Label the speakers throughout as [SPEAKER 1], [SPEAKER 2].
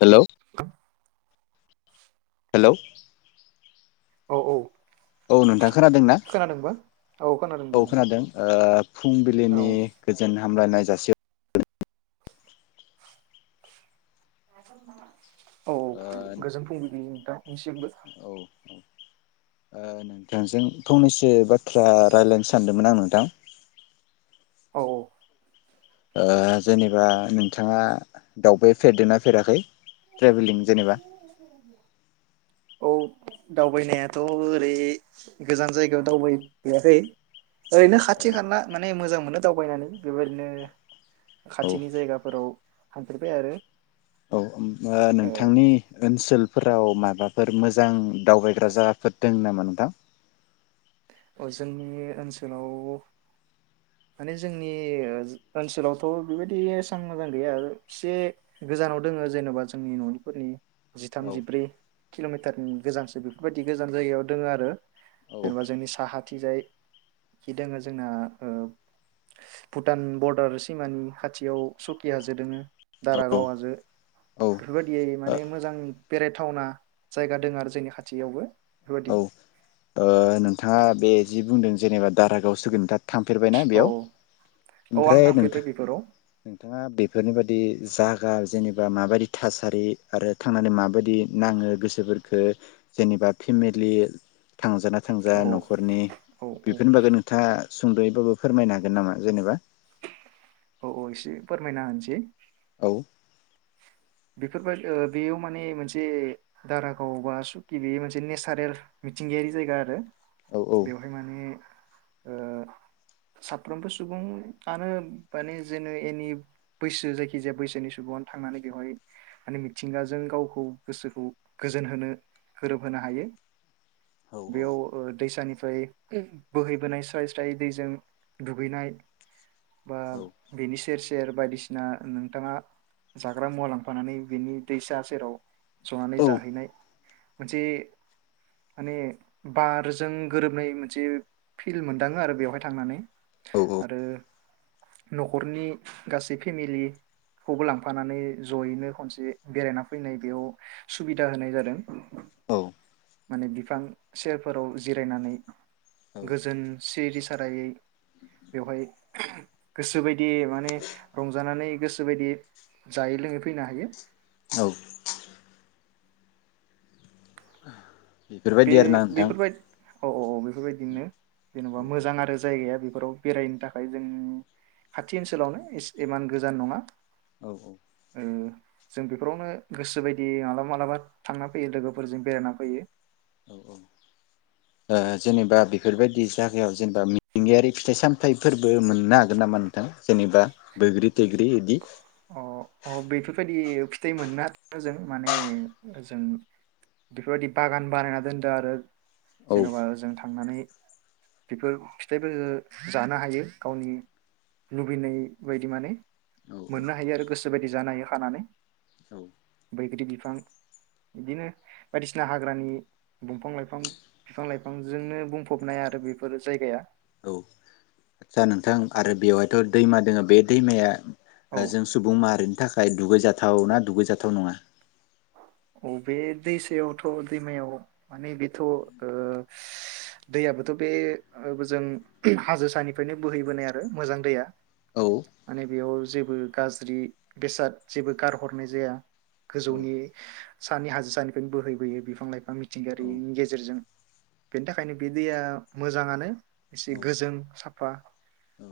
[SPEAKER 1] हेल' hello
[SPEAKER 2] औ औ
[SPEAKER 1] औ नोंथां खोनादों ना
[SPEAKER 2] खोनादोंबा औ खोनादों दे
[SPEAKER 1] औ
[SPEAKER 2] नोंथां
[SPEAKER 1] खोनादों
[SPEAKER 2] औ
[SPEAKER 1] फुंबिलिनि गोजोन हामलायनाय जासि
[SPEAKER 2] औ
[SPEAKER 1] औ
[SPEAKER 2] गोजोन फुंबिनि नोंथांनिसिमबो
[SPEAKER 1] ओ नोंथांजों फंनैसो बाथ्रा रायलायनो सानदोंमोन आं नोंथां।
[SPEAKER 2] औ औ
[SPEAKER 1] ओ जेनेबा नोंथाङा दाउबाय फेरदेरना फेराखै ट्रेभेलिं जेनेबा
[SPEAKER 2] [inaudible] औ दावबायनायाथ' ओरै गोजान जायगायाव दावबायफैयाखै ओरैनो
[SPEAKER 1] औ
[SPEAKER 2] खाथि खाला माने मोजां नो दावबायनानै बेबायदिनो
[SPEAKER 1] औ
[SPEAKER 2] खाथिनि जायगाफोराव थांफेरबाय आरो
[SPEAKER 1] औ ओ नोंथांनि ओनसोलफोराव माबा फोर मोजां दावबायग्रा जायगाफोर दों नामा नोंथां?
[SPEAKER 2] अ जोंनि ओनसोलाव माने जोंनि ओनसोलावथ' बेबायदि एसेबां मोजां गैया एसे गोजानाव दोङ जेन'बा जोंनि न'निफोरनि
[SPEAKER 1] औ
[SPEAKER 2] जिथाम जिब्रै किल'मिटारनि गोजानसो बेफोरबायदि गोजान जायगायाव दोङ आरो
[SPEAKER 1] औ
[SPEAKER 2] जेनेबा जोंनि साहाथिजाय इखि दोङ जोंना ओ भुटान बरडार सिमानि खाथियाव सकि हाजो दोङो,
[SPEAKER 1] औ
[SPEAKER 2] दारागाव हाजो
[SPEAKER 1] औ
[SPEAKER 2] बेफोरबायदियै माने मोजां बेरायथावना जायगा दङ आरो जोंनि खाथियावबो बेफोरबायदि।
[SPEAKER 1] औ ओ नोंथाङा बे जि बुंदों जेनेबा दारागाव सोगोन दा [unintelligible] थांफेरबायना
[SPEAKER 2] औ
[SPEAKER 1] बेयाव
[SPEAKER 2] औ आं
[SPEAKER 1] ओमफ्राय नोंथां
[SPEAKER 2] थांफेरबाय बेफोराव
[SPEAKER 1] नोंथाङा बेफोरनि बायदि इ जागा जेनेबा माबादि थासारि आरो थांनानै माबादि नाङो गोसो फोरखो जेनिबा फेमिलि थांजाना थांजा
[SPEAKER 2] औ
[SPEAKER 1] न'खरनि
[SPEAKER 2] औ औ
[SPEAKER 1] बेफोरनि बागै नोंथाङा सुंद'यै बो फोरमायनो हागोन नामा जेनेबा
[SPEAKER 2] औ औ एसे फोरमायना होनसै।
[SPEAKER 1] औ।
[SPEAKER 2] बेफोरबाय बेयाव माने मोनसे दारागाव बा सुकि बे मोनसे नेचारेल मिथिंगायारि जायगा आरो।
[SPEAKER 1] औ औ
[SPEAKER 2] बेवहाय माने ओ साफ्रोमबो सुबुंआनो माने जेन' एनि बैसो जायखिजाया बैसोनि सुबुं आनो थांनानै बेवहाय माने मिथिंगाजों गावखौ गोसोखौ गोजोन होनो गोरोबहोनो हायो।
[SPEAKER 1] औ
[SPEAKER 2] बेयाव ओ दैसानि ओमफ्राय बोहैबोनाय स्राय स्राय दैजों दुगैनाय बा
[SPEAKER 1] औ
[SPEAKER 2] बेनि सेरसेेर सेर बायदिसिना नोंथाङा जाग्रा मुवा लां फानानै बिनि दैसा सेराव संनानै
[SPEAKER 1] औ
[SPEAKER 2] जाहैनाय मोनसे माने बारजों गोरोबनाय मोनसे फिल् मोनदाङो आरो बेवहाय थांनानै।
[SPEAKER 1] औ
[SPEAKER 2] आरो न'खरनि गासै फेमिलिखौबो लांफानानै ज जयैनो खनसे बेरायना फैनाय बेयाव सुबिदा होनाय जादों।
[SPEAKER 1] औ।
[SPEAKER 2] माने बिफां सेरफोराव जिरायनानै
[SPEAKER 1] औ
[SPEAKER 2] गोजोन सिरि सारायै बेवहाय गोसोबायदि माने रंजानानै गोसोबायदि जायै लोङै फैनो हायो।
[SPEAKER 1] औ।
[SPEAKER 2] बे
[SPEAKER 1] बेफोरबायदि आर ना नोंथां।
[SPEAKER 2] बेफोरबाय औ औ औ बेफोरबायदिनो।
[SPEAKER 1] औ
[SPEAKER 2] [unintelligible] बेफोराव बेरायनो थाखाय जों खाथि ओनसोलावनो इमान गोजान नङा
[SPEAKER 1] औ
[SPEAKER 2] ओ जों बेफोरावनो गोसो बायदि मालाबा मालाबा थांना फैयो लोगोफोरजों बेरायना फैयो।
[SPEAKER 1] औ औ ओ जेनेबा बेफोरबायदि जायगायाव जेनेबा मिथिंगायारि फिथाइ सामथायाइफोरबो मोननो हागोन नामा नोंथां जेनेबा बैग्रि थैग्रि बिदि।
[SPEAKER 2] अ अ बेफोरबायदि फिथाइ मोनना जों माने ओ जों बेफोरबायदि बागान बानायना दोनदों आरो।
[SPEAKER 1] औ
[SPEAKER 2] जेन'बा जों थ थांनानै बेफोर फिथाइफोरफोरखौ जानो हायो गावनि लुबैनाय बायदि माने
[SPEAKER 1] औ
[SPEAKER 2] मोननो हायो आरो गोसो बायदि जानो हायो खानानै
[SPEAKER 1] औ
[SPEAKER 2] बैग्रि बिफां बिदिनो बायदिसिना हाग्रानि दंफां लाइफां बिफां लाइफां जोंनो बुंफबनाय हा आरो बेफोर जायगाया
[SPEAKER 1] जा नोंथां आरो बेवहायथ' दैमा दोंङो बे दैमाया
[SPEAKER 2] औ
[SPEAKER 1] जों सुबुं माहारिनि थाखाय दुगैजाथाव ना दुगैजाथाव नंङा
[SPEAKER 2] अ बे दैसायावथ' दैमायाव माने बेथ' ओ दैयाबोथ' बेजों हाजोसानिफ्रायनो बोहैबोनाय आरो मोजां दैया
[SPEAKER 1] औ
[SPEAKER 2] माने बेयाव जेबो गाज्रि बेसाद जेबो गारहरनाय जाया
[SPEAKER 1] औ
[SPEAKER 2] गोजौनि सानि हाजो सानिफ्रायनो बोहैबोयो बिफां लाइफां
[SPEAKER 1] औ
[SPEAKER 2] मिथिंगायारिनि गेजेरजों बेनि थाखायनो बे दैया मोजांङानो एसे गोजों साफा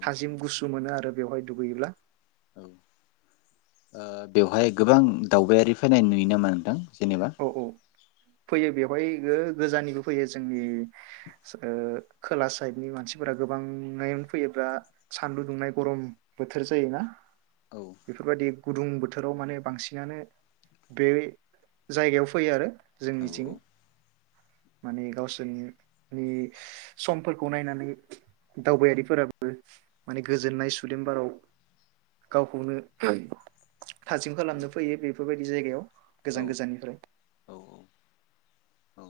[SPEAKER 2] थाजिम गुसु मोनो आरो बेवहाय दुगैयोब्ला
[SPEAKER 1] औ ओ बेवहाय गोबां दावबायारि फायनाय नुयो नामा नोंथां जेनेबा
[SPEAKER 2] औ औ फैयो बेवहाय गोजाननिबो फैयो जोंनि खोला साइडनि मानसिफोरा गोबांङानो फैयोब्ला सानदुं दुंनाय गरम बोथोर जायोना
[SPEAKER 1] औ
[SPEAKER 2] बेफोरबायदि गुदुं बोथोराव माने बांसिनानो बे जायगायाव फैयो आरो
[SPEAKER 1] औ
[SPEAKER 2] जोंनिथिं माने गावसोरनिनि समफोरखौ नायनानै दावबायारिफोराबो माने गोजोननाय सुदेमबाराव गावखौनो थाजिम खालामनो फैयो बेफोरबायदि जायगायाव
[SPEAKER 1] औ
[SPEAKER 2] गोजान गोजाननि [inaudible]
[SPEAKER 1] ओ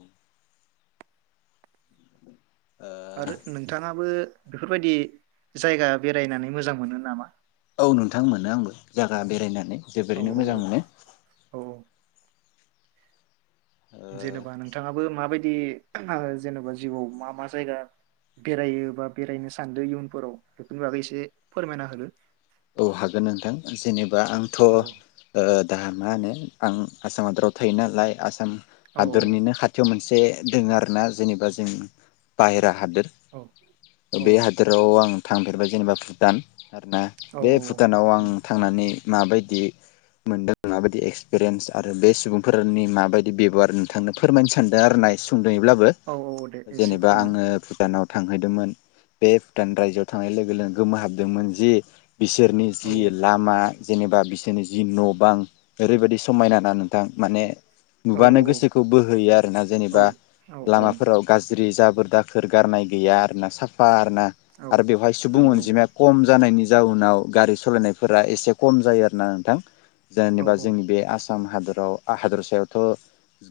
[SPEAKER 2] आरो नोंथांङाबो बेफोरबायदि जायगा बेरायनानै मोजां मोनो नामा।
[SPEAKER 1] औ नोंथां मोनो आंबो जायगा बेरायनानै
[SPEAKER 2] औ
[SPEAKER 1] जोबोरैनो मोजां मोनो।
[SPEAKER 2] औ औ
[SPEAKER 1] ओ
[SPEAKER 2] जेनेबा नोंथांङाबो माबायदि जेनेबा जिउआव मा मा जायगा बेरायो बा बेरायनो सानदों इयुनफोराव बेफोरनि बागै एसे फोरमायना होदो
[SPEAKER 1] औ हागोन नोंथां जेनेबा आंथ'‌ओ
[SPEAKER 2] औ
[SPEAKER 1] दा मा होनो आं आसाम हादराव थायो नालाय आसाम
[SPEAKER 2] औ
[SPEAKER 1] हादरनिनो खाथियाव मोन से दोंङो आरोना जेनेबा जों बाहेरा हादोद
[SPEAKER 2] औ औ
[SPEAKER 1] बे हादोराव आं थांफेरबाय जेनेबा भुटान आरो ना
[SPEAKER 2] औ
[SPEAKER 1] बे भुटानाव आं थांनानै माबायदि मोनदों माबायदि एक्सपिरियेन्स आरो बे सुबुंफोरनि माबायदि बेब'हार नोंथांनो फोरमायनो सानदों आरो नाय सुं द'यैब्लाबो
[SPEAKER 2] औ औ दे एसे
[SPEAKER 1] जेनेबा
[SPEAKER 2] फोरमायनाव
[SPEAKER 1] आंङो भुटानाव थांहैदोंमोन बे भुटान रायजोआव थांनाय लोगो लोगो गोमोहाबदोंमोन जि बिसोरनि
[SPEAKER 2] औ
[SPEAKER 1] जि लामा जेनेबा बिसोरनि जि न' बां ओरैबायाददि समायना ना नोंथां माने
[SPEAKER 2] औ
[SPEAKER 1] नुबानो गोसोखौ बोहोयो आरो ना जेनेबा
[SPEAKER 2] औ औ औ
[SPEAKER 1] लामाफोराव गा ज्रि जाबोर दाखोर गारनाय गैया आरोना साफा ना आरो बेवहाय सुबुं
[SPEAKER 2] औ
[SPEAKER 1] अनजिमाया खम जानायनि जाउ उनाव गारि सालायनायफोरा एसे खम जायो आरो ना नोंथां
[SPEAKER 2] औ
[SPEAKER 1] जेनेबा
[SPEAKER 2] औ
[SPEAKER 1] जोंनि बे आसाम आसाम हादराव हादरसायावथ'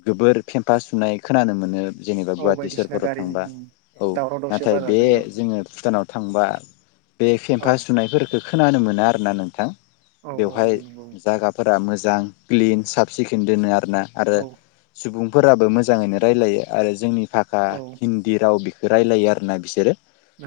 [SPEAKER 1] गोबोर खेमफा सुनाय खोनानो मोनो जेनेबा
[SPEAKER 2] औ
[SPEAKER 1] गुवाहाटि
[SPEAKER 2] बायदिसिना
[SPEAKER 1] सरपाव
[SPEAKER 2] गारिनि
[SPEAKER 1] थांबा
[SPEAKER 2] उम
[SPEAKER 1] औ
[SPEAKER 2] दावराव दावसि
[SPEAKER 1] नाथाय
[SPEAKER 2] बारा
[SPEAKER 1] बे
[SPEAKER 2] जोंनाव
[SPEAKER 1] जोङो भुटानाव थांबा बे
[SPEAKER 2] औ
[SPEAKER 1] फेम्पा सुनायफोरखौ खोनानो मोनो आरोना नोंथां
[SPEAKER 2] औ
[SPEAKER 1] बेवहाय
[SPEAKER 2] औ नंगौ
[SPEAKER 1] जायगाफोरा मोजां मोजां क्लिन साब सिखोन दोनो आरो आरो
[SPEAKER 2] औ
[SPEAKER 1] सुबुं फोराबो मोजाङैनो रायजलायो आरो जोंनि भाका
[SPEAKER 2] औ
[SPEAKER 1] हिन्दी राव बि रायलायो आरोना बिसोरो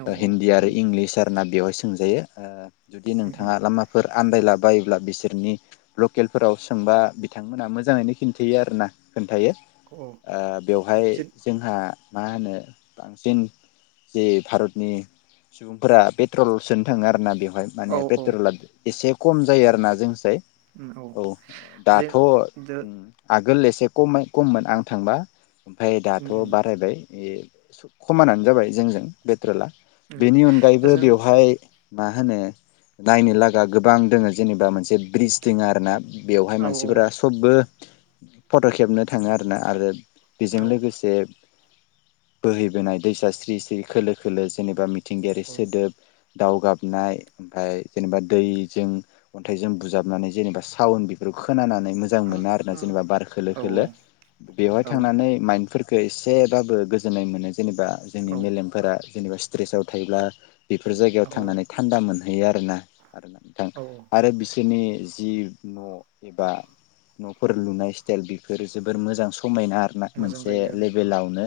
[SPEAKER 2] उम
[SPEAKER 1] हिन्दी
[SPEAKER 2] उम
[SPEAKER 1] आरो इंग्लि फोरोनना बेवहाय सोंजायो [inaudible] जुदि नोंथाङा लामाफोर आन्दायलाबायोब्ला बिसोरनि लकेलफोराव सोंबा बिथांमोना मोजाङैनो खिन्थायो आरोना खोन्थायो
[SPEAKER 2] औ
[SPEAKER 1] ओ बेवहाय
[SPEAKER 2] जे
[SPEAKER 1] जोंहा मा होनो बांसिन जे भारतनि सुबुंफोरा पेट्रलसोनो थाङो आरोना बेवहाय
[SPEAKER 2] औ
[SPEAKER 1] माने
[SPEAKER 2] औ
[SPEAKER 1] पेट्रल एसे खम जायो आरो ना जोंसाय औ
[SPEAKER 2] जे
[SPEAKER 1] दाथ'
[SPEAKER 2] दो
[SPEAKER 1] [inaudible] गोरलैसे खम खममोन आं थांबा ओमफ्राय दाथ'
[SPEAKER 2] उम उम
[SPEAKER 1] बारायबाय बे खमानो जाबाय जोंजों बे [inaudible] पेट्रोला
[SPEAKER 2] उम
[SPEAKER 1] बेनि अनगायैबो
[SPEAKER 2] ओजों
[SPEAKER 1] बेवहाय मा होनो नायनो लागा गोबां दोङ जेनेबा मोनसे ब्रिज दङ आरो ना बेवहाय
[SPEAKER 2] औ
[SPEAKER 1] मानसिफोरा सबबो फट' खेबनो थाङो आरोना आरो
[SPEAKER 2] औ
[SPEAKER 1] बेजों लोगोसे बोहैबोनाय दैसा स्रि स्रि खोलो खोलो जेनेबा मिथिंगायारि
[SPEAKER 2] औ
[SPEAKER 1] सोदोब। दाउ गाबनाय। ओमफ्राय जेनेबा दैजों अन्थाइजों बुजाबनानै जेनेबा सावोन बेफोरखौ खोनानानै मोजां मोनो आरोना जेनेबा बार खोलो
[SPEAKER 2] औ
[SPEAKER 1] खोलो बेवहाय थांनानै माइन फोरखो एसेबाबो गोजोननाय मोनो। जेनेबा
[SPEAKER 2] औ
[SPEAKER 1] जोंनि मेलेमफोरा जेनेबा स्ट्रेसआव थायोब्ला बेफोर जायगायाव
[SPEAKER 2] औ
[SPEAKER 1] थांनानै थान्दा मोनो थायो आरोना आरोना नोंथां
[SPEAKER 2] औ
[SPEAKER 1] आरो बिस बिसोरनि जि न' एबा न'फोर लुनाय स्टाइल बेफोर जोबोर मोजां सम समायना आरोना
[SPEAKER 2] मोजां
[SPEAKER 1] मोनसे
[SPEAKER 2] जायो ओं ओं
[SPEAKER 1] लेभेलावनो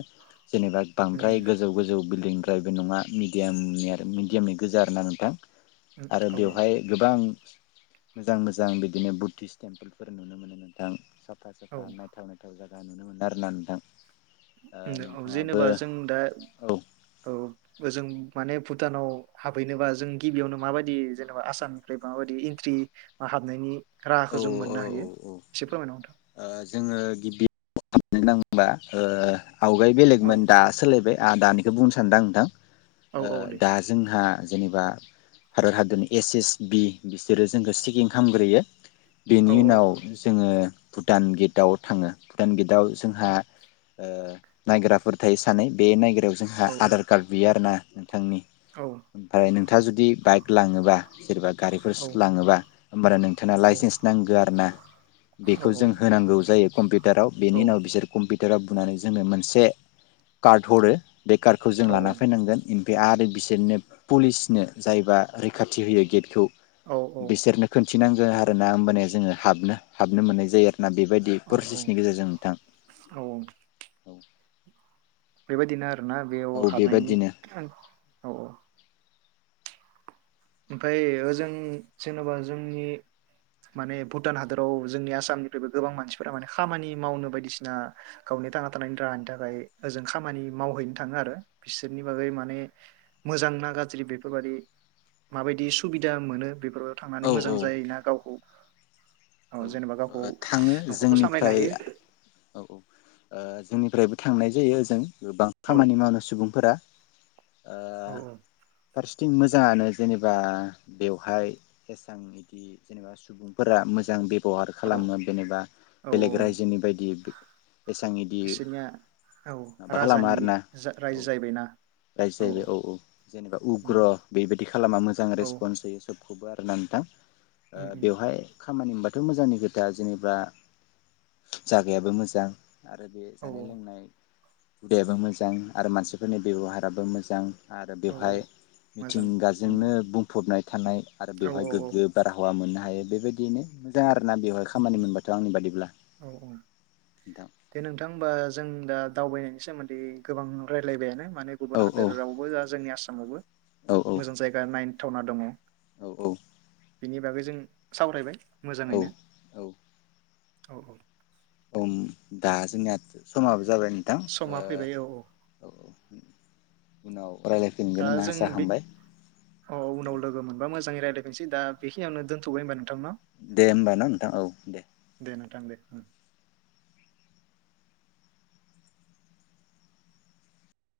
[SPEAKER 1] जेनेबा
[SPEAKER 2] उम
[SPEAKER 1] बांद्राय
[SPEAKER 2] उम,
[SPEAKER 1] गोजौ गोजौ बिलडिं द्रायबो नंङा मिडियामनि आरो मिडियामनि गोजा आरोना नोंथां? आरो
[SPEAKER 2] औ
[SPEAKER 1] बेवहाय गोबां मोजां मोजां बिदिनो बुद्धिस टेम्पोलफोर नुनो मोनो नोंथां सा
[SPEAKER 2] औ
[SPEAKER 1] [unintelligible] नायथाव नायथाव जा ओ नुनो मोनो आरो ना नोंथां। ओ
[SPEAKER 2] औ
[SPEAKER 1] नोंथाङाबो
[SPEAKER 2] जेनेबा जों दा
[SPEAKER 1] औ
[SPEAKER 2] औ ओजों माने भुटानाव हाबहैनोबा जों गिबियावनो माबायदि जेनेबा आसामनिफ्राय माबायदि एन्ट्रि हाबनायनि
[SPEAKER 1] औ
[SPEAKER 2] राहाखौ जों मोननो हायो एसे फोरमायना हो नोंथां।
[SPEAKER 1] जोंङो गिबि [unintelligible] हाबनो नांगौबा ओ आवगाय
[SPEAKER 2] औ
[SPEAKER 1] बेलेगमोन दा सोलायबाय। ओ दानिखौ बुंनो सानदां नोंथां।
[SPEAKER 2] औ
[SPEAKER 1] ओ
[SPEAKER 2] औ दे
[SPEAKER 1] दा जोंहा जेनेबा भारत हादरनि एस एस बि बिसोरो जोंखौ चेकिं खालामग्रोयो।
[SPEAKER 2] औ
[SPEAKER 1] बेनि
[SPEAKER 2] औ
[SPEAKER 1] उनाव जोंङो भुटान गेटआव थांङो भुटान गेटआव
[SPEAKER 2] औ
[SPEAKER 1] जोंहा ओ नायग्राफोर थायो सानै बे नायग्रा याव जोंहा
[SPEAKER 2] औ
[SPEAKER 1] आधार कार्ड बियो आरो ना। थांनि
[SPEAKER 2] औ
[SPEAKER 1] ओमफाय नों थांङा जुदि बाइक लाङोबा सोरबा गारिफोर
[SPEAKER 2] औ
[SPEAKER 1] लाङोबा होनबाना नों जोंना
[SPEAKER 2] औ
[SPEAKER 1] लाइसेन्सनि। नांगौ आरो ना बेखौ जों होनांगौ जायो। [unintelligible] [unintelligible]
[SPEAKER 2] औ
[SPEAKER 1] बेनि उनाव बिसोर कम्पिउ। जेराव बुनानै जोंनो मोनसे कार्ड हरो। बे कार्डखौ जों लाना फैनांगोन। बे आरो बिसोरनो पुलिसनो जायबा रैखाथि होयो गेटखौ।
[SPEAKER 2] औ
[SPEAKER 1] बिसोरनो खोन। थिनांगोन आरोना होमबानो। होमबाना जोङो हाबनो-हाबनो मोननाय जायो आरो। ना बेबायदि
[SPEAKER 2] औ औ
[SPEAKER 1] प्रसेसनि गेजेरजों नोंथां।
[SPEAKER 2] औ
[SPEAKER 1] औ।
[SPEAKER 2] बेबायदिनो आर। ना बेयाव हाबनायनि
[SPEAKER 1] बेबायदिनो
[SPEAKER 2] औ-औ। ओमफाय होजों जेन'बा जोंनि माने भुटान हादोराव जोंनि आसामनिफ्रायबो गोबां मानसिफोरा माने खामानि मावनो बायदिसिना गावनि थांना थानायनि राहानि थाखाय होजों खामानि मावहैनो थाङो आरो बिसोरनि बागै माने मोजां ना गाज्रि बेफोरबादि। माबायदि सुबिदा मोनो बेफोर।
[SPEAKER 1] औ
[SPEAKER 2] थांनानै मोजां
[SPEAKER 1] औ
[SPEAKER 2] जायोना गावखौ।
[SPEAKER 1] औ
[SPEAKER 2] जेनेबा गावखौ
[SPEAKER 1] ओ थाङो
[SPEAKER 2] न'खरखौ सामलायनो
[SPEAKER 1] जोंनिफ्राय
[SPEAKER 2] हायो
[SPEAKER 1] औ-औ ओ जोंनिफ्रायबो। थांनाय जायो होजों। गोबां
[SPEAKER 2] औ
[SPEAKER 1] खामानि मावनो सुबुंफोरा। ओ
[SPEAKER 2] औ
[SPEAKER 1] पारसनि। बिथिं मोजाङानो जेनेबा बेवहाय एसां बिदि जेनेबा सुबुंफोरा मोजां। [unintelligible] बोहार
[SPEAKER 2] औ
[SPEAKER 1] खालामो जेनोबा
[SPEAKER 2] औ
[SPEAKER 1] बेलेग रायजोनि बायदि। एसां इदि
[SPEAKER 2] बिसोरनिया औ
[SPEAKER 1] माबा खालामा
[SPEAKER 2] राजानि
[SPEAKER 1] आरोना
[SPEAKER 2] जा
[SPEAKER 1] औ
[SPEAKER 2] रायजो जाहैबायना
[SPEAKER 1] रायजो
[SPEAKER 2] औ
[SPEAKER 1] जाहैबाय
[SPEAKER 2] औ
[SPEAKER 1] औ-औ जेनेबा उग्र
[SPEAKER 2] उम
[SPEAKER 1] बेबायदि खालामाबा मोजां
[SPEAKER 2] औ
[SPEAKER 1] रेसपन्स
[SPEAKER 2] उम
[SPEAKER 1] होयो सोब। खुबार आरोना नोंथां। ओ
[SPEAKER 2] उम
[SPEAKER 1] बेवहाय। खामानि मोनबाथ' मोजांनि खोथा जेनेबा जागायाबो मोजां। आरो बे
[SPEAKER 2] औ
[SPEAKER 1] जानाय-लोंनाय। बेबो मोजां आरो मानसिफोरनि बेब'हाराबो मोजां। आरो
[SPEAKER 2] औ
[SPEAKER 1] बेवहाय
[SPEAKER 2] औ मोजां उम
[SPEAKER 1] मिथिंगाजोंनो बुंफबनाय। थानाय आरो
[SPEAKER 2] औ
[SPEAKER 1] बेवहाय
[SPEAKER 2] औ
[SPEAKER 1] गोग्गो बारहावा मोननाय। हायो बेबायदि। दिनो दार
[SPEAKER 2] उम उम औ औ
[SPEAKER 1] नोंथां
[SPEAKER 2] दे नोंथां होमबा जों दा दावबायनायनि सोमोन्दै गोबां रायलायबायानो। माने
[SPEAKER 1] औ
[SPEAKER 2] गुबुन
[SPEAKER 1] औ
[SPEAKER 2] हादोरावबो आरो जोंनि आस आंनावबो
[SPEAKER 1] औ
[SPEAKER 2] मोजां जायगा नायन थावना दङ।
[SPEAKER 1] औ औ।
[SPEAKER 2] बिनि बागै जों सावरायबाय
[SPEAKER 1] औ
[SPEAKER 2] मोजाङैनो औ औ।
[SPEAKER 1] अम दा जोंनिया समाबो जाबाय नोंथां
[SPEAKER 2] समा फैबाय औ औ।
[SPEAKER 1] ओ औ औ उनाव रायलायफिनगोन
[SPEAKER 2] दा
[SPEAKER 1] होनना
[SPEAKER 2] जों
[SPEAKER 1] आसा
[SPEAKER 2] बि
[SPEAKER 1] खालामबाय
[SPEAKER 2] अ उनाव लोगो मोनबा मोजाङै रायलायफिनसै दा बेखिनियावनो दोनथ'बाय होनबा नोंथां न?
[SPEAKER 1] दे होमबा ना नोंथां औ दे
[SPEAKER 2] दे नोंथां दे औ